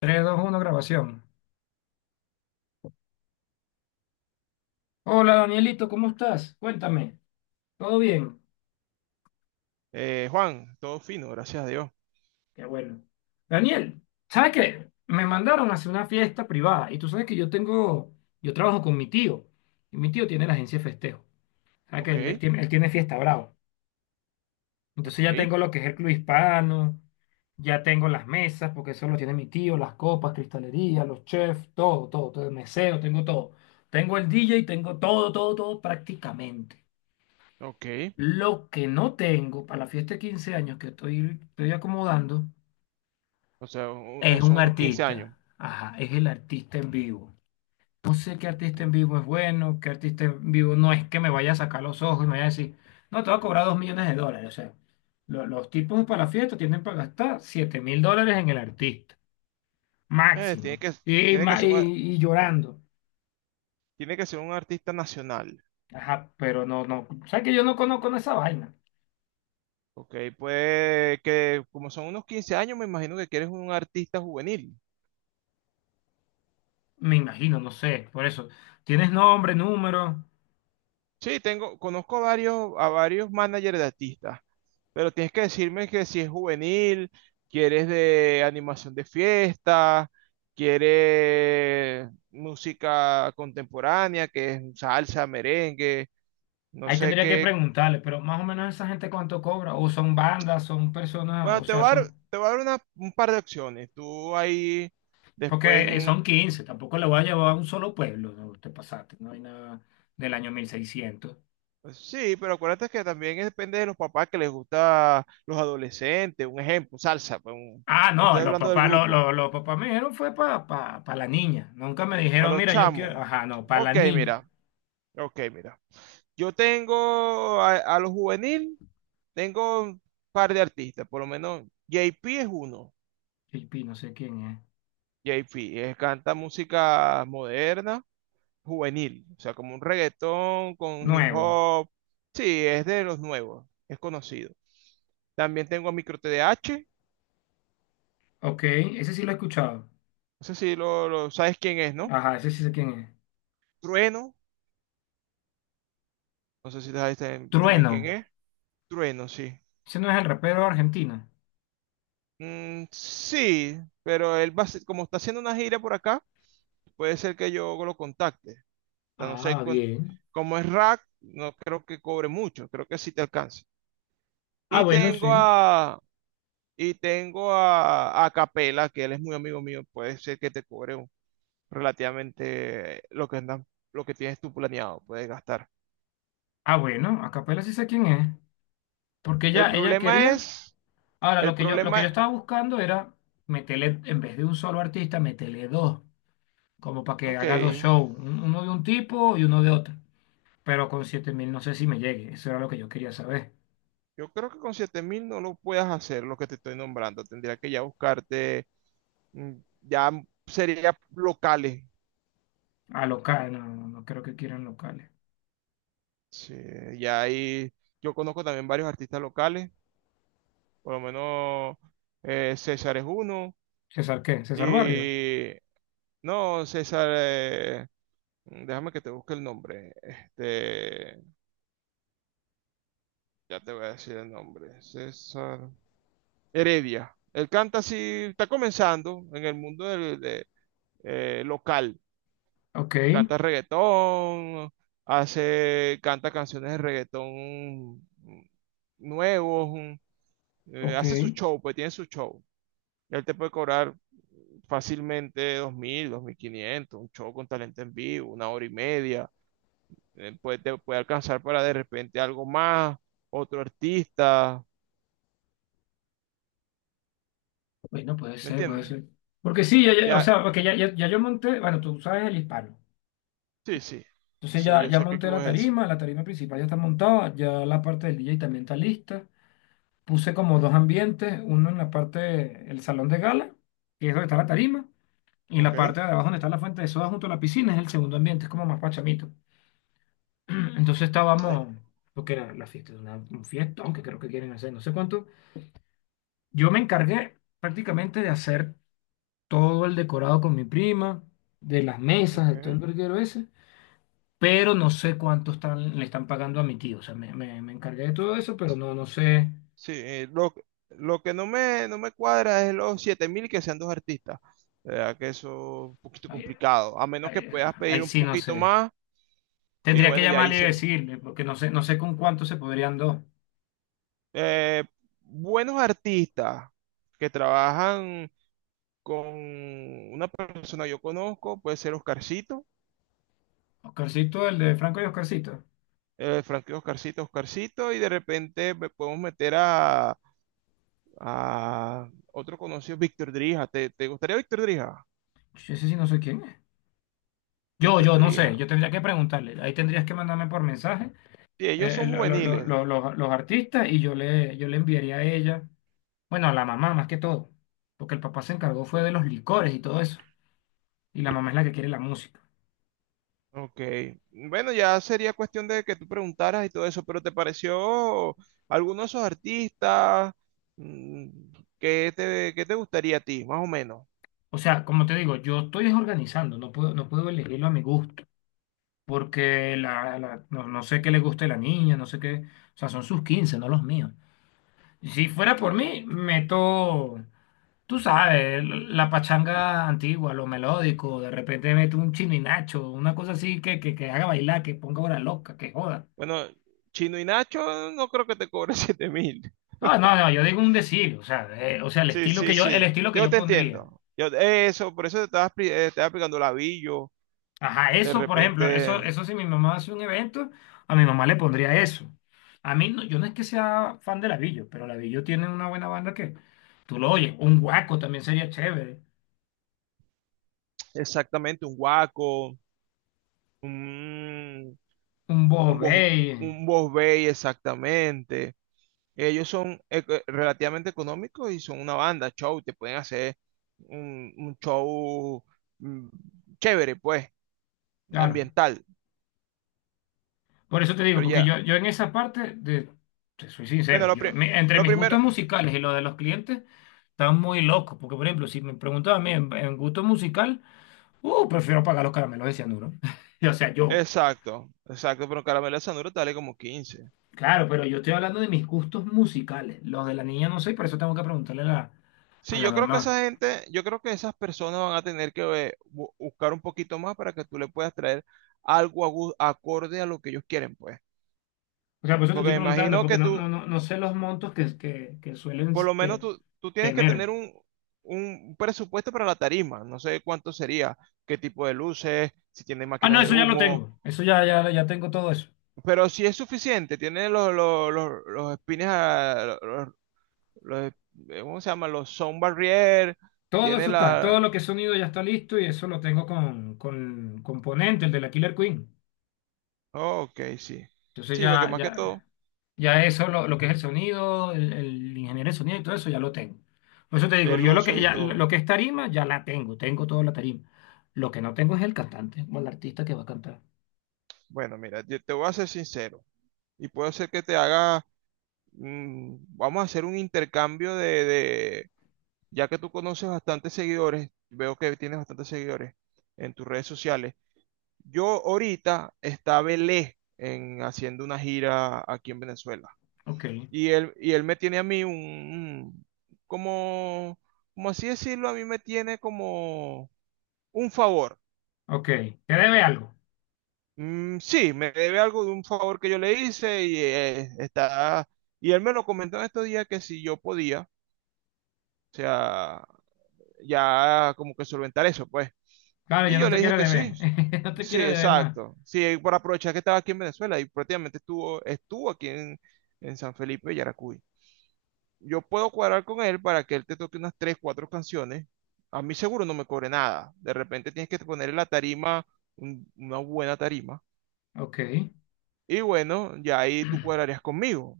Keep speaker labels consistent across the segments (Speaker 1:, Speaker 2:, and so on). Speaker 1: Tres, dos, uno. Grabación. Hola Danielito, ¿cómo estás? Cuéntame, ¿todo bien?
Speaker 2: Juan, todo fino, gracias a Dios.
Speaker 1: Qué bueno. Daniel, ¿sabes qué? Me mandaron hacia una fiesta privada y tú sabes que yo tengo, yo trabajo con mi tío y mi tío tiene la agencia de festejo. ¿Sabes que
Speaker 2: Ok,
Speaker 1: él tiene, él tiene Fiesta Bravo? Entonces ya
Speaker 2: ok,
Speaker 1: tengo lo que es el club hispano, ya tengo las mesas, porque eso lo tiene mi tío, las copas, cristalería, los chefs, todo, todo, todo, el meseo, tengo todo. Tengo el DJ, tengo todo, todo, todo prácticamente.
Speaker 2: ok.
Speaker 1: Lo que no tengo para la fiesta de 15 años que estoy acomodando
Speaker 2: O sea,
Speaker 1: es un
Speaker 2: son unos 15 años.
Speaker 1: artista. Ajá, es el artista en vivo. No sé qué artista en vivo es bueno, qué artista en vivo no es que me vaya a sacar los ojos y me vaya a decir, no, te va a cobrar $2 millones. O sea, los tipos para la fiesta tienen para gastar $7.000 en el artista,
Speaker 2: Eh, tiene
Speaker 1: máximo.
Speaker 2: que,
Speaker 1: Y,
Speaker 2: tiene que ser
Speaker 1: y llorando.
Speaker 2: tiene que ser un artista nacional.
Speaker 1: Ajá, pero no, no. ¿Sabes que yo no conozco esa vaina?
Speaker 2: Ok, pues que como son unos 15 años, me imagino que quieres un artista juvenil.
Speaker 1: Me imagino, no sé. Por eso, ¿tienes nombre, número?
Speaker 2: Sí, tengo, conozco a varios managers de artistas, pero tienes que decirme que si es juvenil, quieres de animación de fiesta, quieres música contemporánea, que es salsa, merengue, no
Speaker 1: Ahí
Speaker 2: sé
Speaker 1: tendría que
Speaker 2: qué.
Speaker 1: preguntarle, pero más o menos esa gente cuánto cobra, o son bandas, son personas,
Speaker 2: Bueno,
Speaker 1: o sea, son,
Speaker 2: te voy a dar un par de opciones. Tú ahí después,
Speaker 1: porque son 15. Tampoco le voy a llevar a un solo pueblo, no te pasaste, no hay nada del año 1600.
Speaker 2: pues sí, pero acuérdate que también depende de los papás que les gusta los adolescentes, un ejemplo, salsa, pues,
Speaker 1: Ah,
Speaker 2: no
Speaker 1: no,
Speaker 2: estoy
Speaker 1: los
Speaker 2: hablando del
Speaker 1: papás,
Speaker 2: grupo.
Speaker 1: los papás me dijeron fue para pa la niña, nunca me dijeron,
Speaker 2: Para los
Speaker 1: mira, yo
Speaker 2: chamos.
Speaker 1: quiero, ajá, no, para la
Speaker 2: Ok,
Speaker 1: niña.
Speaker 2: mira. Ok, mira. Yo tengo a los juvenil, tengo un par de artistas, por lo menos JP es uno.
Speaker 1: JP, no sé quién es.
Speaker 2: JP canta música moderna, juvenil, o sea, como un reggaetón con hip
Speaker 1: Nuevo,
Speaker 2: hop. Sí, es de los nuevos, es conocido. También tengo a Micro TDH,
Speaker 1: ok, ese sí lo he escuchado,
Speaker 2: no sé si sabes quién es, ¿no?
Speaker 1: ajá, ese sí sé quién es.
Speaker 2: Trueno, no sé si sabes también quién
Speaker 1: Trueno,
Speaker 2: es. Trueno, sí.
Speaker 1: ese no es el rapero argentino.
Speaker 2: Sí, pero él va a ser- como está haciendo una gira por acá, puede ser que yo lo contacte. Ya no sé,
Speaker 1: Ah, bien.
Speaker 2: como es rack, no creo que cobre mucho, creo que sí te alcanza.
Speaker 1: Ah,
Speaker 2: Y
Speaker 1: bueno,
Speaker 2: tengo
Speaker 1: sí.
Speaker 2: a, y tengo a Capela, que él es muy amigo mío, puede ser que te cobre relativamente lo que andan, lo que tienes tú planeado, puedes gastar.
Speaker 1: Ah, bueno, a capela sí sé quién es. Porque
Speaker 2: El
Speaker 1: ella
Speaker 2: problema
Speaker 1: quería.
Speaker 2: es,
Speaker 1: Ahora,
Speaker 2: el
Speaker 1: lo que yo
Speaker 2: problema,
Speaker 1: estaba buscando era meterle, en vez de un solo artista, meterle dos. Como para que
Speaker 2: ok,
Speaker 1: haga dos shows. Uno de un tipo y uno de otro. Pero con 7.000 no sé si me llegue. Eso era lo que yo quería saber.
Speaker 2: yo creo que con 7000 no lo puedas hacer, lo que te estoy nombrando, tendría que ya buscarte mm, ya sería locales.
Speaker 1: A local, no, no, no creo que quieran locales.
Speaker 2: Sí, ya ahí yo conozco también varios artistas locales, por lo menos César es uno.
Speaker 1: ¿César qué? ¿César Barrio?
Speaker 2: Y no, César, déjame que te busque el nombre. Este, ya te voy a decir el nombre. César Heredia. Él canta así, está comenzando en el mundo de, local.
Speaker 1: Ok,
Speaker 2: Canta reggaetón, canta canciones de reggaetón nuevos,
Speaker 1: ok.
Speaker 2: hace su show, pues tiene su show. Él te puede cobrar fácilmente 2000 dos mil quinientos, un show con talento en vivo, 1 hora y media. Te puede alcanzar para de repente algo más, otro artista,
Speaker 1: Bueno, puede
Speaker 2: ¿me
Speaker 1: ser, puede
Speaker 2: entiendes?
Speaker 1: ser. Porque sí, o
Speaker 2: Ya,
Speaker 1: sea, porque ya yo monté. Bueno, tú sabes el hispano.
Speaker 2: sí, sí.
Speaker 1: Entonces
Speaker 2: Sí, yo
Speaker 1: ya
Speaker 2: sé qué
Speaker 1: monté
Speaker 2: club es ese.
Speaker 1: la tarima principal ya está montada, ya la parte del DJ también está lista. Puse como dos ambientes, uno en la parte, el salón de gala, que es donde está la tarima, y en la
Speaker 2: Ok.
Speaker 1: parte de abajo donde está la fuente de soda junto a la piscina es el segundo ambiente, es como más pachamito. Entonces
Speaker 2: Eh,
Speaker 1: estábamos, lo que era la fiesta, un fiestón que creo que quieren hacer, no sé cuánto. Yo me encargué prácticamente de hacer todo el decorado con mi prima, de las mesas, de todo
Speaker 2: ok.
Speaker 1: el verguero ese. Pero no sé cuánto están, le están pagando a mi tío. O sea, me encargué de todo eso, pero no, no sé.
Speaker 2: Sí, lo que no me cuadra es los 7000 que sean 2 artistas. La verdad que eso es un poquito
Speaker 1: Ahí,
Speaker 2: complicado. A menos que
Speaker 1: ahí-
Speaker 2: puedas
Speaker 1: ahí
Speaker 2: pedir un
Speaker 1: sí, no
Speaker 2: poquito
Speaker 1: sé.
Speaker 2: más. Y
Speaker 1: Tendría que
Speaker 2: bueno, ya
Speaker 1: llamarle y
Speaker 2: hice.
Speaker 1: decirle, porque no sé, no sé con cuánto se podrían dos.
Speaker 2: Eh, buenos artistas que trabajan con una persona que yo conozco, puede ser Oscarcito,
Speaker 1: Oscarcito, el de Franco y Oscarcito.
Speaker 2: Frankie Oscarcito, Oscarcito, y de repente me podemos meter a otro conocido, Víctor Drija. Te gustaría Víctor Drija?
Speaker 1: Yo ese sí no sé quién es.
Speaker 2: Víctor
Speaker 1: No
Speaker 2: Drija.
Speaker 1: sé. Yo tendría que preguntarle. Ahí tendrías que mandarme por mensaje
Speaker 2: Sí, ellos son juveniles.
Speaker 1: los artistas y yo le enviaría a ella. Bueno, a la mamá más que todo. Porque el papá se encargó fue de los licores y todo eso. Y la mamá es la que quiere la música.
Speaker 2: Ok, bueno, ya sería cuestión de que tú preguntaras y todo eso, pero ¿te pareció alguno de esos artistas? Mm, qué te gustaría a ti, más o menos?
Speaker 1: O sea, como te digo, yo estoy desorganizando, no puedo, no puedo elegirlo a mi gusto, porque no, no sé qué le gusta a la niña, no sé qué, o sea, son sus 15, no los míos. Si fuera por mí, meto, tú sabes, la pachanga antigua, lo melódico, de repente meto un nacho, una cosa así que haga bailar, que ponga hora loca, que joda.
Speaker 2: Bueno, Chino y Nacho no creo que te cobre 7000.
Speaker 1: No, no, no, yo digo un decir, o sea, el
Speaker 2: Sí,
Speaker 1: estilo que
Speaker 2: sí,
Speaker 1: yo, el
Speaker 2: sí,
Speaker 1: estilo que
Speaker 2: yo
Speaker 1: yo
Speaker 2: te
Speaker 1: pondría.
Speaker 2: entiendo. Yo, eso, por eso te estaba, estaba explicando Lavillo,
Speaker 1: Ajá,
Speaker 2: de
Speaker 1: eso, por ejemplo, eso,
Speaker 2: repente,
Speaker 1: eso si mi mamá hace un evento, a mi mamá le pondría eso. A mí, no, yo no es que sea fan de Lavillo, pero Lavillo tiene una buena banda que tú lo oyes. Un Guaco también sería chévere.
Speaker 2: exactamente, un Guaco, un,
Speaker 1: Un
Speaker 2: un Bos,
Speaker 1: Bobey,
Speaker 2: un Bos Bay, exactamente. Ellos son relativamente económicos y son una banda, show, te pueden hacer un show mm, chévere, pues,
Speaker 1: claro.
Speaker 2: ambiental.
Speaker 1: Por eso te digo,
Speaker 2: Pero
Speaker 1: porque
Speaker 2: ya,
Speaker 1: yo en esa parte, de, te soy
Speaker 2: bueno,
Speaker 1: sincero, yo, entre
Speaker 2: lo
Speaker 1: mis
Speaker 2: primero,
Speaker 1: gustos musicales y los de los clientes, están muy locos. Porque, por ejemplo, si me preguntas a mí en gusto musical, prefiero pagar los caramelos de cianuro. O sea, yo.
Speaker 2: exacto, exacto, pero Caramelo de Sanuro te vale como 15.
Speaker 1: Claro, pero yo estoy hablando de mis gustos musicales. Los de la niña no sé, y por eso tengo que preguntarle a a
Speaker 2: Sí,
Speaker 1: la
Speaker 2: yo creo que
Speaker 1: mamá.
Speaker 2: esa gente, yo creo que esas personas van a tener que buscar un poquito más para que tú le puedas traer algo acorde a lo que ellos quieren, pues.
Speaker 1: O sea, por eso te
Speaker 2: Porque
Speaker 1: estoy
Speaker 2: me
Speaker 1: preguntando,
Speaker 2: imagino
Speaker 1: porque
Speaker 2: que tú,
Speaker 1: no sé los montos que suelen
Speaker 2: por lo menos
Speaker 1: este,
Speaker 2: tú, tú tienes que
Speaker 1: tener.
Speaker 2: tener un presupuesto para la tarima. No sé cuánto sería, qué tipo de luces, si tiene
Speaker 1: Ah, no,
Speaker 2: máquinas de
Speaker 1: eso ya lo
Speaker 2: humo,
Speaker 1: tengo. Eso ya tengo todo eso.
Speaker 2: pero si es suficiente, tiene los espines, los- ¿cómo se llama? Los sound barrier,
Speaker 1: Todo
Speaker 2: tiene
Speaker 1: eso está, todo
Speaker 2: la...
Speaker 1: lo que es sonido ya está listo y eso lo tengo con componente, el de la Killer Queen.
Speaker 2: Oh, ok, sí.
Speaker 1: Entonces
Speaker 2: Sí, porque más que todo,
Speaker 1: ya eso, lo que es el sonido, el ingeniero de sonido y todo eso, ya lo tengo. Por eso te digo,
Speaker 2: el
Speaker 1: yo lo
Speaker 2: uso
Speaker 1: que,
Speaker 2: y
Speaker 1: ya, lo
Speaker 2: todo.
Speaker 1: que es tarima, ya la tengo, tengo toda la tarima. Lo que no tengo es el cantante o el artista que va a cantar.
Speaker 2: Bueno, mira, yo te voy a ser sincero y puedo ser que te haga... vamos a hacer un intercambio de, ya que tú conoces bastantes seguidores, veo que tienes bastantes seguidores en tus redes sociales. Yo ahorita estaba Belé en, haciendo una gira aquí en Venezuela.
Speaker 1: Ok,
Speaker 2: Y él me tiene a mí como, como así decirlo, a mí me tiene como un favor.
Speaker 1: ok. ¿Te debe algo?
Speaker 2: Mm, sí, me debe algo de un favor que yo le hice y está... Y él me lo comentó en estos días que si yo podía, o sea, ya como que solventar eso, pues.
Speaker 1: Claro, ya
Speaker 2: Y
Speaker 1: no
Speaker 2: yo
Speaker 1: te
Speaker 2: le dije
Speaker 1: quiero
Speaker 2: que sí.
Speaker 1: deber. No te
Speaker 2: Sí,
Speaker 1: quiero deber más.
Speaker 2: exacto. Sí, por aprovechar que estaba aquí en Venezuela y prácticamente estuvo aquí en San Felipe de Yaracuy. Yo puedo cuadrar con él para que él te toque unas 3, 4 canciones. A mí seguro no me cobre nada. De repente tienes que ponerle la tarima, una buena tarima.
Speaker 1: Ok.
Speaker 2: Y bueno, ya ahí tú cuadrarías conmigo.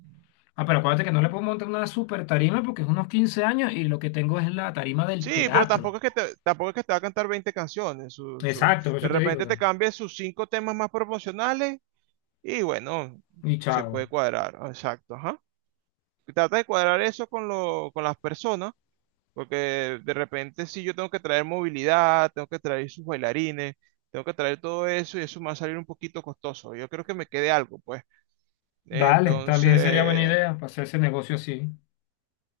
Speaker 1: Ah, pero acuérdate que no le puedo montar una super tarima porque es unos 15 años y lo que tengo es la tarima del
Speaker 2: Sí, pero
Speaker 1: teatro.
Speaker 2: tampoco es que te va a cantar 20 canciones.
Speaker 1: Exacto, por
Speaker 2: De
Speaker 1: eso te digo, o
Speaker 2: repente te
Speaker 1: sea,
Speaker 2: cambia sus 5 temas más promocionales y bueno,
Speaker 1: y
Speaker 2: se puede
Speaker 1: chao.
Speaker 2: cuadrar. Exacto, ajá. Trata de cuadrar eso con las personas, porque de repente si yo tengo que traer movilidad, tengo que traer sus bailarines, tengo que traer todo eso y eso me va a salir un poquito costoso. Yo creo que me quede algo, pues.
Speaker 1: Dale, también sería buena
Speaker 2: Entonces,
Speaker 1: idea para hacer ese negocio así.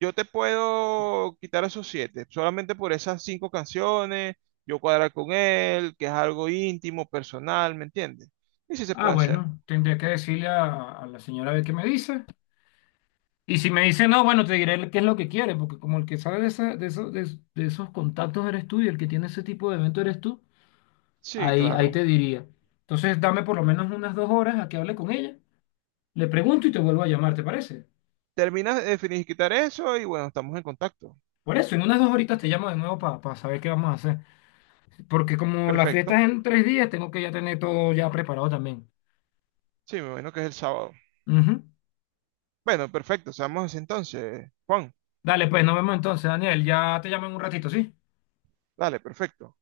Speaker 2: yo te puedo quitar esos siete, solamente por esas 5 canciones, yo cuadrar con él, que es algo íntimo, personal, ¿me entiendes? Y si se
Speaker 1: Ah,
Speaker 2: puede hacer.
Speaker 1: bueno, tendría que decirle a la señora a ver qué me dice. Y si me dice no, bueno, te diré qué es lo que quiere, porque como el que sabe de, esa- de, eso- de esos contactos eres tú y el que tiene ese tipo de evento eres tú,
Speaker 2: Sí,
Speaker 1: ahí, ahí te
Speaker 2: claro.
Speaker 1: diría. Entonces, dame por lo menos unas 2 horas a que hable con ella, le pregunto y te vuelvo a llamar, ¿te parece?
Speaker 2: Terminas de quitar eso y bueno, estamos en contacto.
Speaker 1: Por eso, en unas 2 horitas te llamo de nuevo para saber qué vamos a hacer. Porque como la
Speaker 2: Perfecto.
Speaker 1: fiesta es en 3 días, tengo que ya tener todo ya preparado también.
Speaker 2: Sí, me imagino que es el sábado.
Speaker 1: Ujú.
Speaker 2: Bueno, perfecto, seamos así entonces, Juan.
Speaker 1: Dale, pues nos vemos entonces, Daniel. Ya te llamo en un ratito, ¿sí?
Speaker 2: Dale, perfecto.